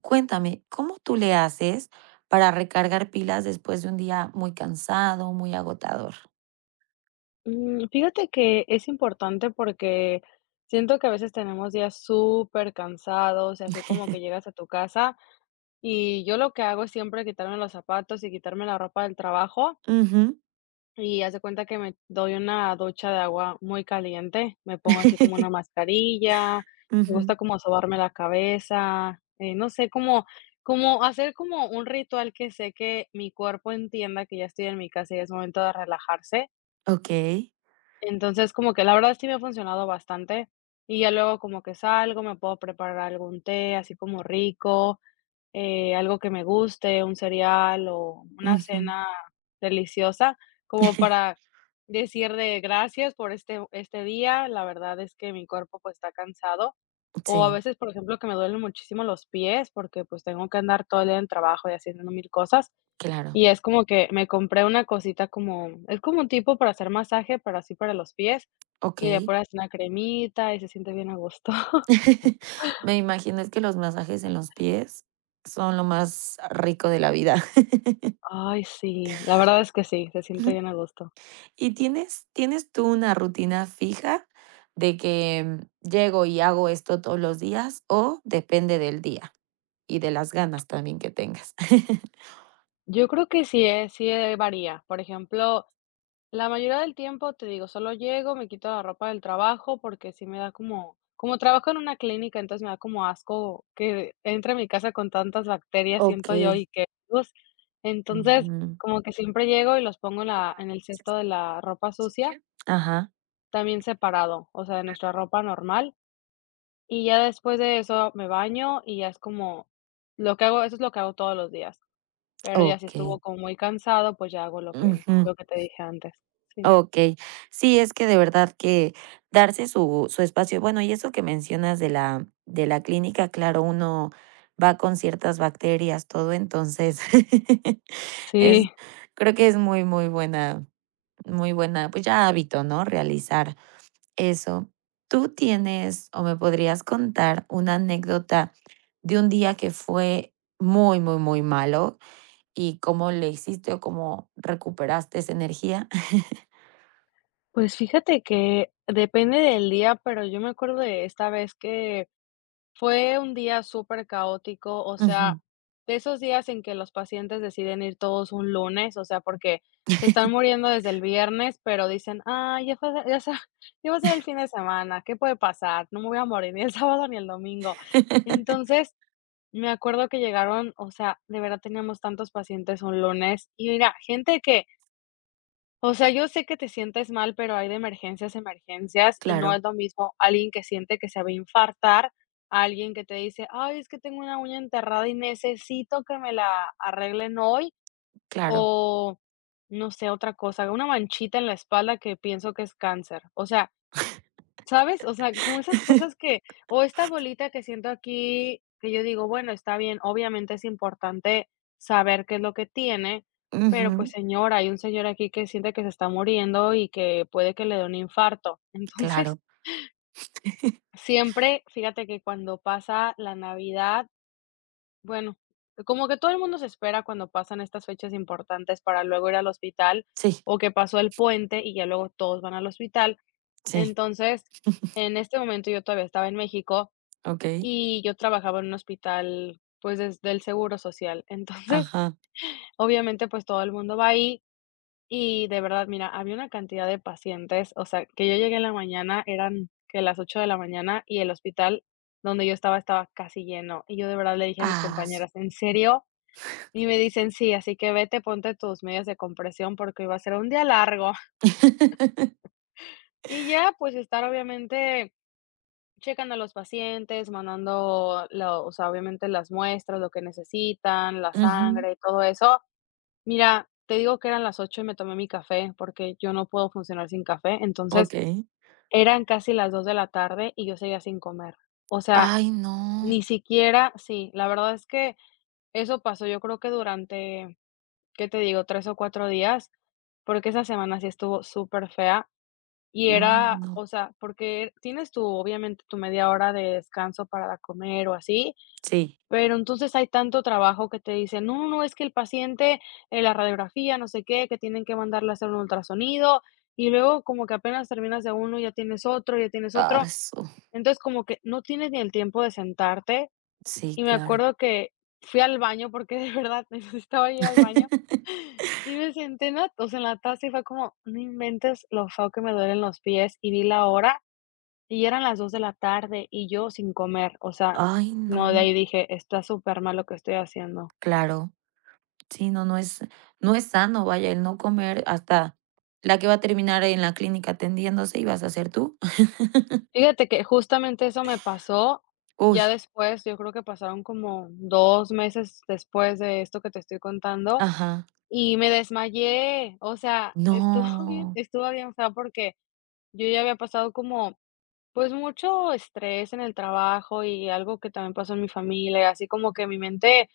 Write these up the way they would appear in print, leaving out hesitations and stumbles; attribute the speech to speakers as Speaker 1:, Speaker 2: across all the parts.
Speaker 1: Cuéntame, ¿cómo tú le haces para recargar pilas después de un día muy cansado, muy agotador?
Speaker 2: Mm, fíjate que es importante porque siento que a veces tenemos días súper cansados y así como que llegas a tu casa y yo lo que hago es siempre quitarme los zapatos y quitarme la ropa del trabajo
Speaker 1: Ujú.
Speaker 2: y haz de cuenta que me doy una ducha de agua muy caliente, me pongo así como una mascarilla, me
Speaker 1: Ujú.
Speaker 2: gusta como sobarme la cabeza, no sé, como hacer como un ritual que sé que mi cuerpo entienda que ya estoy en mi casa y es momento de relajarse.
Speaker 1: Okey.
Speaker 2: Entonces, como que la verdad sí me ha funcionado bastante, y ya luego como que salgo, me puedo preparar algún té así como rico, algo que me guste, un cereal o una
Speaker 1: Ujú.
Speaker 2: cena deliciosa, como para decir de gracias por este día, la verdad es que mi cuerpo, pues, está cansado, o a
Speaker 1: Sí,
Speaker 2: veces, por ejemplo, que me duelen muchísimo los pies porque, pues, tengo que andar todo el día en el trabajo y haciendo mil cosas,
Speaker 1: claro.
Speaker 2: y es como que me compré una cosita como es como un tipo para hacer masaje, pero así para los pies, y le
Speaker 1: Okey.
Speaker 2: pones una cremita y se siente bien a gusto.
Speaker 1: Me imagino, es que los masajes en los pies son lo más rico de la vida.
Speaker 2: Ay, sí, la verdad es que sí, se siente bien a gusto.
Speaker 1: ¿Y tienes tú una rutina fija de que, llego y hago esto todos los días o depende del día? Y de las ganas también que tengas.
Speaker 2: Yo creo que sí, sí, varía. Por ejemplo, la mayoría del tiempo, te digo, solo llego, me quito la ropa del trabajo porque sí me da como trabajo en una clínica, entonces me da como asco que entre a mi casa con tantas bacterias, siento yo,
Speaker 1: Okey.
Speaker 2: y que virus. Entonces,
Speaker 1: Ujú.
Speaker 2: como que siempre llego y los pongo en el cesto de la ropa sucia,
Speaker 1: Ajá.
Speaker 2: también separado, o sea, de nuestra ropa normal. Y ya después de eso me baño y ya es como lo que hago, eso es lo que hago todos los días. Pero ya si
Speaker 1: Okey.
Speaker 2: estuvo como muy cansado, pues ya hago lo que,
Speaker 1: Ujú.
Speaker 2: lo que te dije antes. Sí.
Speaker 1: Okey. Sí, es que de verdad que darse su espacio. Bueno, y eso que mencionas de la clínica, claro, uno va con ciertas bacterias, todo, entonces, es
Speaker 2: Sí.
Speaker 1: creo que es muy, muy buena, pues, ya hábito, ¿no? Realizar. Eso. ¿Tú tienes o me podrías contar una anécdota de un día que fue muy, muy, muy malo y cómo le hiciste o cómo recuperaste esa energía?
Speaker 2: Pues fíjate que depende del día, pero yo me acuerdo de esta vez que fue un día súper caótico, o sea,
Speaker 1: Ujú.
Speaker 2: de esos días en que los pacientes deciden ir todos un lunes, o sea, porque se están muriendo desde el viernes, pero dicen: "Ay, ya fue ya se ya va a ser el fin de semana, ¿qué puede pasar? No me voy a morir ni el sábado ni el domingo". Entonces, me acuerdo que llegaron, o sea, de verdad teníamos tantos pacientes un lunes y mira, gente que, o sea, yo sé que te sientes mal, pero hay de emergencias a emergencias, y no
Speaker 1: Claro,
Speaker 2: es lo mismo alguien que siente que se va a infartar, a alguien que te dice: "Ay, es que tengo una uña enterrada y necesito que me la arreglen hoy",
Speaker 1: claro.
Speaker 2: o no sé, otra cosa, una manchita en la espalda que pienso que es cáncer. O sea, ¿sabes? O sea, como esas cosas que o esta bolita que siento aquí, que yo digo, bueno, está bien, obviamente es importante saber qué es lo que tiene, pero pues
Speaker 1: Ujú,
Speaker 2: señora, hay un señor aquí que siente que se está muriendo y que puede que le dé un infarto. Entonces,
Speaker 1: claro.
Speaker 2: siempre, fíjate que cuando pasa la Navidad, bueno, como que todo el mundo se espera cuando pasan estas fechas importantes para luego ir al hospital
Speaker 1: Sí,
Speaker 2: o que pasó el puente y ya luego todos van al hospital.
Speaker 1: sí,
Speaker 2: Entonces, en este momento yo todavía estaba en México
Speaker 1: okey.
Speaker 2: y yo trabajaba en un hospital, pues, desde el seguro social. Entonces,
Speaker 1: Ajá.
Speaker 2: obviamente, pues, todo el mundo va ahí y de verdad, mira, había una cantidad de pacientes, o sea, que yo llegué en la mañana, eran que las 8 de la mañana y el hospital donde yo estaba, estaba casi lleno. Y yo de verdad le dije a mis
Speaker 1: Ah, su
Speaker 2: compañeras: "¿En serio?". Y me dicen: "Sí, así que vete, ponte tus medias de compresión porque iba a ser un día largo". Y ya, pues, estar obviamente checan a los pacientes, mandando lo, o sea, obviamente las muestras, lo que necesitan, la
Speaker 1: Ujú,
Speaker 2: sangre y todo eso. Mira, te digo que eran las 8 y me tomé mi café, porque yo no puedo funcionar sin café. Entonces,
Speaker 1: okey.
Speaker 2: eran casi las 2 de la tarde y yo seguía sin comer. O sea,
Speaker 1: Ay, no.
Speaker 2: ni siquiera sí, la verdad es que eso pasó, yo creo que durante, ¿qué te digo?, 3 o 4 días, porque esa semana sí estuvo súper fea. Y
Speaker 1: Ay,
Speaker 2: era,
Speaker 1: no.
Speaker 2: o sea, porque tienes tu, obviamente, tu media hora de descanso para comer o así,
Speaker 1: Sí.
Speaker 2: pero entonces hay tanto trabajo que te dicen: "No, no, es que el paciente, la radiografía, no sé qué, que tienen que mandarle a hacer un ultrasonido", y luego como que apenas terminas de uno, ya tienes otro, ya tienes
Speaker 1: Ah,
Speaker 2: otro.
Speaker 1: su
Speaker 2: Entonces, como que no tienes ni el tiempo de sentarte,
Speaker 1: Sí,
Speaker 2: y me
Speaker 1: claro.
Speaker 2: acuerdo que fui al baño porque de verdad necesitaba ir al baño, y me senté en la, o sea, en la taza y fue como: "No inventes lo feo que me duelen los pies", y vi la hora y eran las 2 de la tarde y yo sin comer, o sea,
Speaker 1: Ay, no.
Speaker 2: no, de ahí dije: "Está súper mal lo que estoy haciendo".
Speaker 1: Claro, sí, no, no es sano, vaya, el no comer hasta la que va a terminar en la clínica atendiéndose, y vas a ser tú.
Speaker 2: Fíjate que justamente eso me pasó
Speaker 1: Uy.
Speaker 2: ya después, yo creo que pasaron como 2 meses después de esto que te estoy contando,
Speaker 1: Ajá.
Speaker 2: y me desmayé, o sea, estuvo bien
Speaker 1: No.
Speaker 2: estuvo bien feo porque yo ya había pasado como, pues, mucho estrés en el trabajo y algo que también pasó en mi familia, así como que mi mente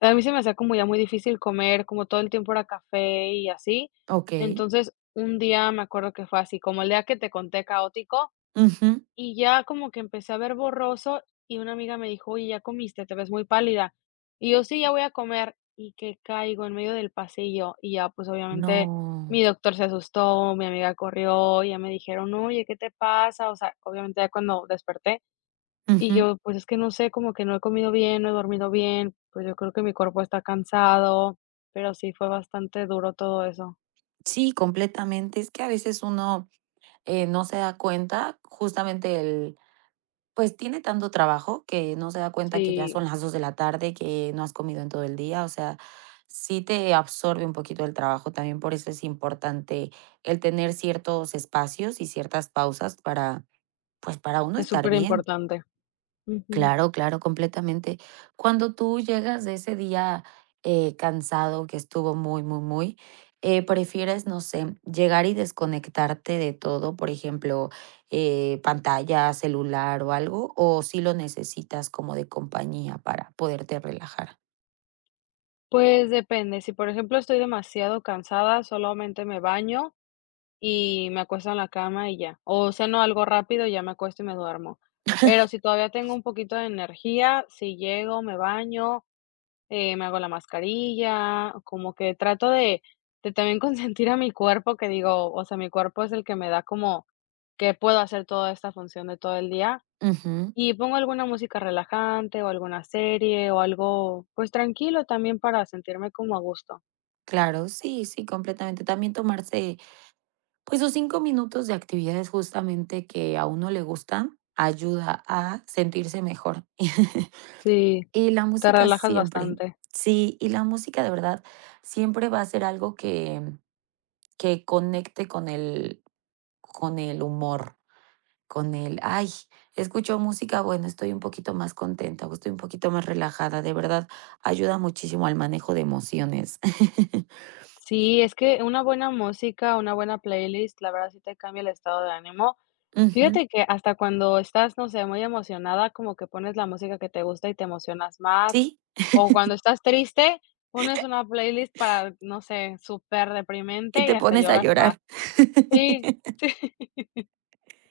Speaker 2: a mí se me hacía como ya muy difícil comer, como todo el tiempo era café y así.
Speaker 1: Okey.
Speaker 2: Entonces, un día me acuerdo que fue así, como el día que te conté caótico,
Speaker 1: Ujú.
Speaker 2: y ya como que empecé a ver borroso y una amiga me dijo: "Oye, ya comiste, te ves muy pálida". Y yo: "Sí, ya voy a comer", y que caigo en medio del pasillo y ya pues obviamente
Speaker 1: No.
Speaker 2: mi doctor se asustó, mi amiga corrió, y ya me dijeron: "Oye, ¿qué te pasa?". O sea, obviamente ya cuando desperté y
Speaker 1: Ujú.
Speaker 2: yo, pues, es que no sé, como que no he comido bien, no he dormido bien, pues, yo creo que mi cuerpo está cansado, pero sí fue bastante duro todo eso.
Speaker 1: Sí, completamente. Es que a veces uno, no se da cuenta, justamente el Pues tiene tanto trabajo que no se da cuenta que ya
Speaker 2: Sí,
Speaker 1: son las 2 de la tarde, que no has comido en todo el día, o sea, sí te absorbe un poquito el trabajo, también por eso es importante el tener ciertos espacios y ciertas pausas para, pues, para uno
Speaker 2: es
Speaker 1: estar bien.
Speaker 2: superimportante. Ujú.
Speaker 1: Claro, claro, completamente. Cuando tú llegas de ese día, cansado, que estuvo muy, muy, muy, prefieres, no sé, llegar y desconectarte de todo, por ejemplo, pantalla, celular o algo, o si lo necesitas como de compañía para poderte relajar.
Speaker 2: Pues depende, si por ejemplo estoy demasiado cansada, solamente me baño y me acuesto en la cama y ya, o ceno algo rápido y ya me acuesto y me duermo. Pero si todavía tengo un poquito de energía, si llego, me baño, me hago la mascarilla, como que trato de también consentir a mi cuerpo, que digo, o sea, mi cuerpo es el que me da como que puedo hacer toda esta función de todo el día.
Speaker 1: Ujú.
Speaker 2: Y pongo alguna música relajante o alguna serie o algo, pues tranquilo también para sentirme como a gusto.
Speaker 1: Claro, sí, sí, completamente. También tomarse, pues, los 5 minutos de actividades justamente que a uno le gustan ayuda a sentirse mejor.
Speaker 2: Sí,
Speaker 1: Y la
Speaker 2: te
Speaker 1: música
Speaker 2: relajas
Speaker 1: siempre.
Speaker 2: bastante.
Speaker 1: Sí, y la música de verdad siempre va a ser algo que conecte con el humor, con el: "Ay, escucho música, bueno, estoy un poquito más contenta o estoy un poquito más relajada", de verdad ayuda muchísimo al manejo de emociones.
Speaker 2: Sí, es que una buena música, una buena playlist, la verdad sí te cambia el estado de ánimo.
Speaker 1: Ujú.
Speaker 2: Fíjate que hasta cuando estás, no sé, muy emocionada, como que pones la música que te gusta y te emocionas más,
Speaker 1: Sí,
Speaker 2: o cuando estás triste, pones una playlist para, no sé, súper
Speaker 1: y
Speaker 2: deprimente y
Speaker 1: te
Speaker 2: hasta
Speaker 1: pones a
Speaker 2: lloras más.
Speaker 1: llorar.
Speaker 2: Sí,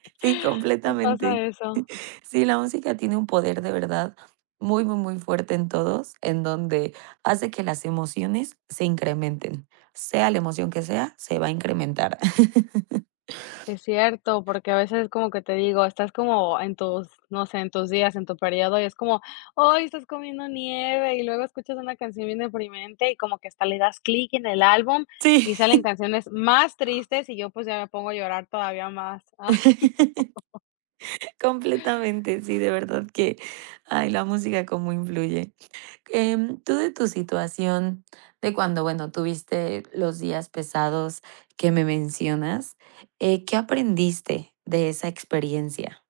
Speaker 1: Sí,
Speaker 2: sí pasa
Speaker 1: completamente.
Speaker 2: eso.
Speaker 1: Sí, la música tiene un poder de verdad muy, muy, muy fuerte en todos, en donde hace que las emociones se incrementen. Sea la emoción que sea, se va a incrementar.
Speaker 2: Es cierto, porque a veces como que te digo, estás como en tus, no sé, en tus días, en tu periodo, y es como, hoy estás comiendo nieve, y luego escuchas una canción bien deprimente, y como que hasta le das clic en el álbum,
Speaker 1: Sí,
Speaker 2: y salen canciones más tristes, y yo pues ya me pongo a llorar todavía más.
Speaker 1: completamente, sí, de verdad que, ay, la música cómo influye. Tú de tu situación, de cuando, bueno, tuviste los días pesados que me mencionas, ¿qué aprendiste de esa experiencia?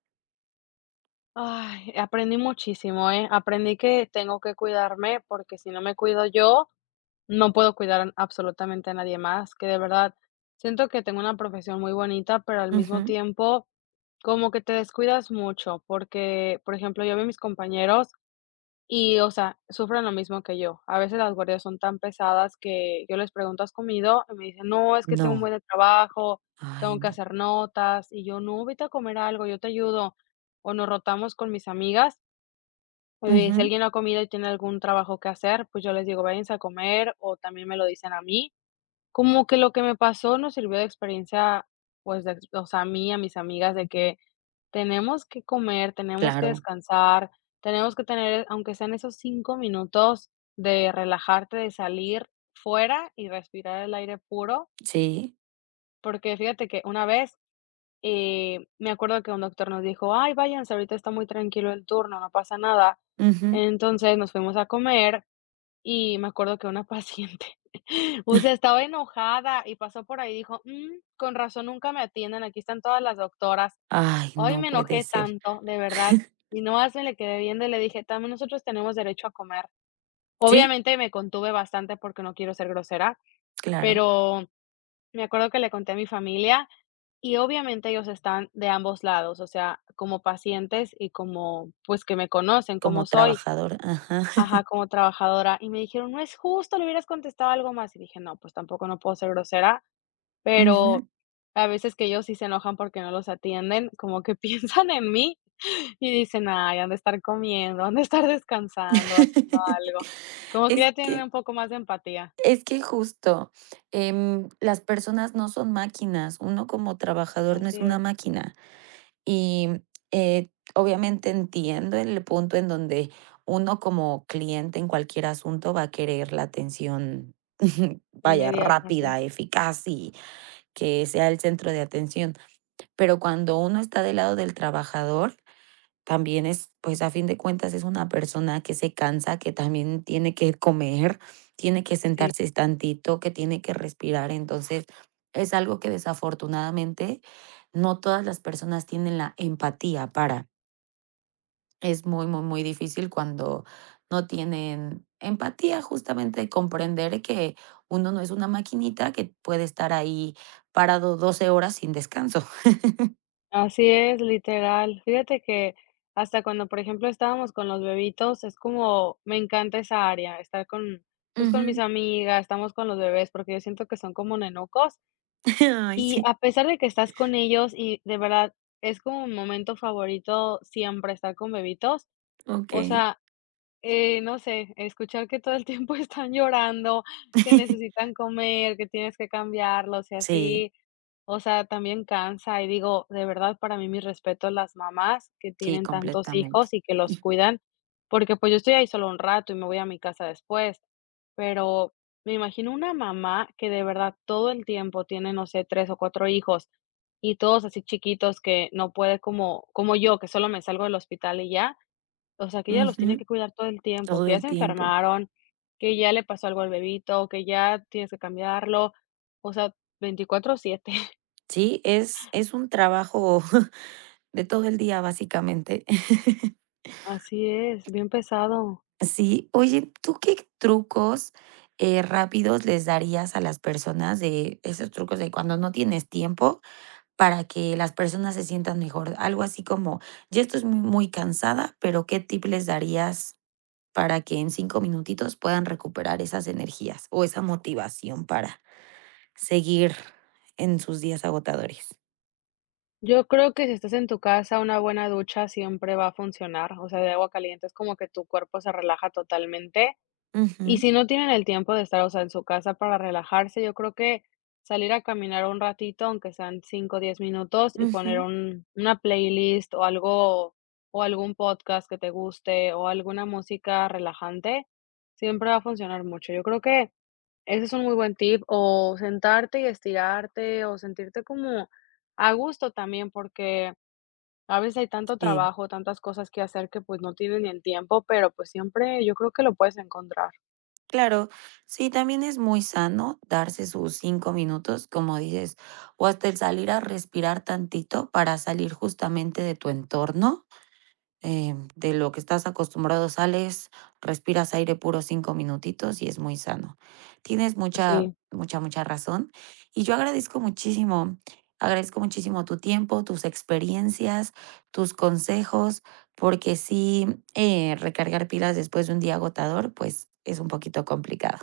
Speaker 2: Ay, ay, aprendí muchísimo, ¿eh? Aprendí que tengo que cuidarme, porque si no me cuido yo, no puedo cuidar absolutamente a nadie más, que de verdad siento que tengo una profesión muy bonita, pero al mismo tiempo como que te descuidas mucho, porque, por ejemplo, yo veo a mis compañeros y, o sea, sufren lo mismo que yo. A veces las guardias son tan pesadas que yo les pregunto: "¿Has comido?", y me dicen: "No, es que tengo un
Speaker 1: No,
Speaker 2: buen de trabajo,
Speaker 1: ay,
Speaker 2: tengo que
Speaker 1: no.
Speaker 2: hacer notas", y yo: "No, vete a comer algo, yo te ayudo", o nos rotamos con mis amigas. Si
Speaker 1: Ujú,
Speaker 2: alguien no ha comido y tiene algún trabajo que hacer, pues yo les digo: "Váyanse a comer", o también me lo dicen a mí. Como que lo que me pasó nos sirvió de experiencia, pues, de, o sea, a mí a mis amigas, de que tenemos que comer, tenemos que
Speaker 1: claro,
Speaker 2: descansar, tenemos que tener, aunque sean esos 5 minutos de relajarte, de salir fuera y respirar el aire puro,
Speaker 1: sí,
Speaker 2: porque fíjate que una vez me acuerdo que un doctor nos dijo: "Ay, váyanse, ahorita está muy tranquilo el turno, no pasa nada".
Speaker 1: ujú.
Speaker 2: Entonces, nos fuimos a comer y me acuerdo que una paciente, o sea, estaba enojada y pasó por ahí y dijo: "Mm, con razón nunca me atienden, aquí están todas las doctoras".
Speaker 1: Ay,
Speaker 2: Hoy
Speaker 1: no
Speaker 2: me
Speaker 1: puede
Speaker 2: enojé
Speaker 1: ser.
Speaker 2: tanto, de verdad, y nomás me le quedé viendo y le dije: "También nosotros tenemos derecho a comer".
Speaker 1: Sí,
Speaker 2: Obviamente me contuve bastante porque no quiero ser grosera,
Speaker 1: claro,
Speaker 2: pero me acuerdo que le conté a mi familia y obviamente ellos están de ambos lados, o sea, como pacientes y como, pues, que me conocen, cómo
Speaker 1: como
Speaker 2: soy,
Speaker 1: trabajador, ajá.
Speaker 2: ajá, como trabajadora. Y me dijeron: "No es justo, le hubieras contestado algo más". Y dije: "No, pues tampoco no puedo ser grosera", pero
Speaker 1: Ujú.
Speaker 2: a veces que ellos sí se enojan porque no los atienden, como que piensan en mí y dicen: "Ay, han de estar comiendo, han de estar descansando, haciendo algo". Como que
Speaker 1: Es
Speaker 2: ya tienen
Speaker 1: que
Speaker 2: un poco más de empatía.
Speaker 1: es que justo, las personas no son máquinas, uno como trabajador no
Speaker 2: Así
Speaker 1: es una
Speaker 2: es,
Speaker 1: máquina. Y obviamente entiendo el punto en donde uno como cliente en cualquier asunto va a querer la atención, vaya,
Speaker 2: inmediato, así.
Speaker 1: rápida, eficaz y que sea el centro de atención. Pero cuando uno está del lado del trabajador, también es, pues, a fin de cuentas, es una persona que se cansa, que también tiene que comer, tiene que
Speaker 2: Sí.
Speaker 1: sentarse tantito, que tiene que respirar. Entonces, es algo que desafortunadamente no todas las personas tienen la empatía para. Es muy, muy, muy difícil cuando no tienen empatía, justamente comprender que uno no es una maquinita que puede estar ahí parado 12 horas sin descanso.
Speaker 2: Así es, literal. Fíjate que hasta cuando, por ejemplo, estábamos con los bebitos, es como me encanta esa área, estar con, pues, con mis
Speaker 1: Ujú.
Speaker 2: amigas, estamos con los bebés, porque yo siento que son como nenucos.
Speaker 1: Ay,
Speaker 2: Y
Speaker 1: sí,
Speaker 2: a pesar de que estás con ellos y de verdad es como mi momento favorito siempre estar con bebitos. O
Speaker 1: okey.
Speaker 2: sea, no sé, escuchar que todo el tiempo están llorando, que necesitan comer, que tienes que cambiarlos y
Speaker 1: Sí,
Speaker 2: así, o sea, también cansa. Y digo, de verdad, para mí, mis respetos las mamás que
Speaker 1: sí,
Speaker 2: tienen tantos
Speaker 1: completamente.
Speaker 2: hijos y que los cuidan, porque, pues, yo estoy ahí solo un rato y me voy a mi casa después, pero me imagino una mamá que de verdad todo el tiempo tiene, no sé, 3 o 4 hijos y todos así chiquitos que no puede como como yo, que solo me salgo del hospital y ya, o sea, que ella los tiene
Speaker 1: Ujú,
Speaker 2: que cuidar todo el tiempo,
Speaker 1: todo
Speaker 2: que ya
Speaker 1: el
Speaker 2: se
Speaker 1: tiempo.
Speaker 2: enfermaron, que ya le pasó algo al bebito, que ya tienes que cambiarlo, o sea, 24/7.
Speaker 1: Sí, es un trabajo de todo el día, básicamente.
Speaker 2: Así es, bien pesado.
Speaker 1: Sí, oye, ¿tú qué trucos, rápidos les darías a las personas de esos trucos de cuando no tienes tiempo para que las personas se sientan mejor? Algo así como, ya estoy muy muy cansada, pero, ¿qué tip les darías para que en 5 minutitos puedan recuperar esas energías o esa motivación para seguir en sus días agotadores?
Speaker 2: Yo creo que si estás en tu casa, una buena ducha siempre va a funcionar, o sea, de agua caliente es como que tu cuerpo se relaja totalmente. Y
Speaker 1: Ujú,
Speaker 2: si no tienen el tiempo de estar, o sea, en su casa para relajarse, yo creo que salir a caminar un ratito, aunque sean 5, o 10 minutos, y poner
Speaker 1: ujú,
Speaker 2: un una playlist o algo o algún podcast que te guste o alguna música relajante, siempre va a funcionar mucho. Yo creo que ese es un muy buen tip, o sentarte y estirarte, o sentirte como a gusto también, porque a veces hay tanto
Speaker 1: sí.
Speaker 2: trabajo, tantas cosas que hacer que, pues, no tienes ni el tiempo, pero, pues, siempre yo creo que lo puedes encontrar.
Speaker 1: Claro, sí, también es muy sano darse sus 5 minutos, como dices, o hasta el salir a respirar tantito para salir justamente de tu entorno, de lo que estás acostumbrado sales, respiras aire puro 5 minutitos y es muy sano. Tienes mucha,
Speaker 2: Sí.
Speaker 1: mucha, mucha razón. Y yo agradezco muchísimo tu tiempo, tus experiencias, tus consejos, porque sí, recargar pilas después de un día agotador, pues es un poquito complicado.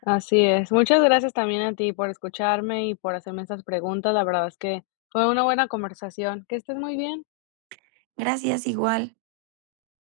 Speaker 2: Así es. Muchas gracias también a ti por escucharme y por hacerme estas preguntas. La verdad es que fue una buena conversación. Que estés muy bien.
Speaker 1: Gracias igual.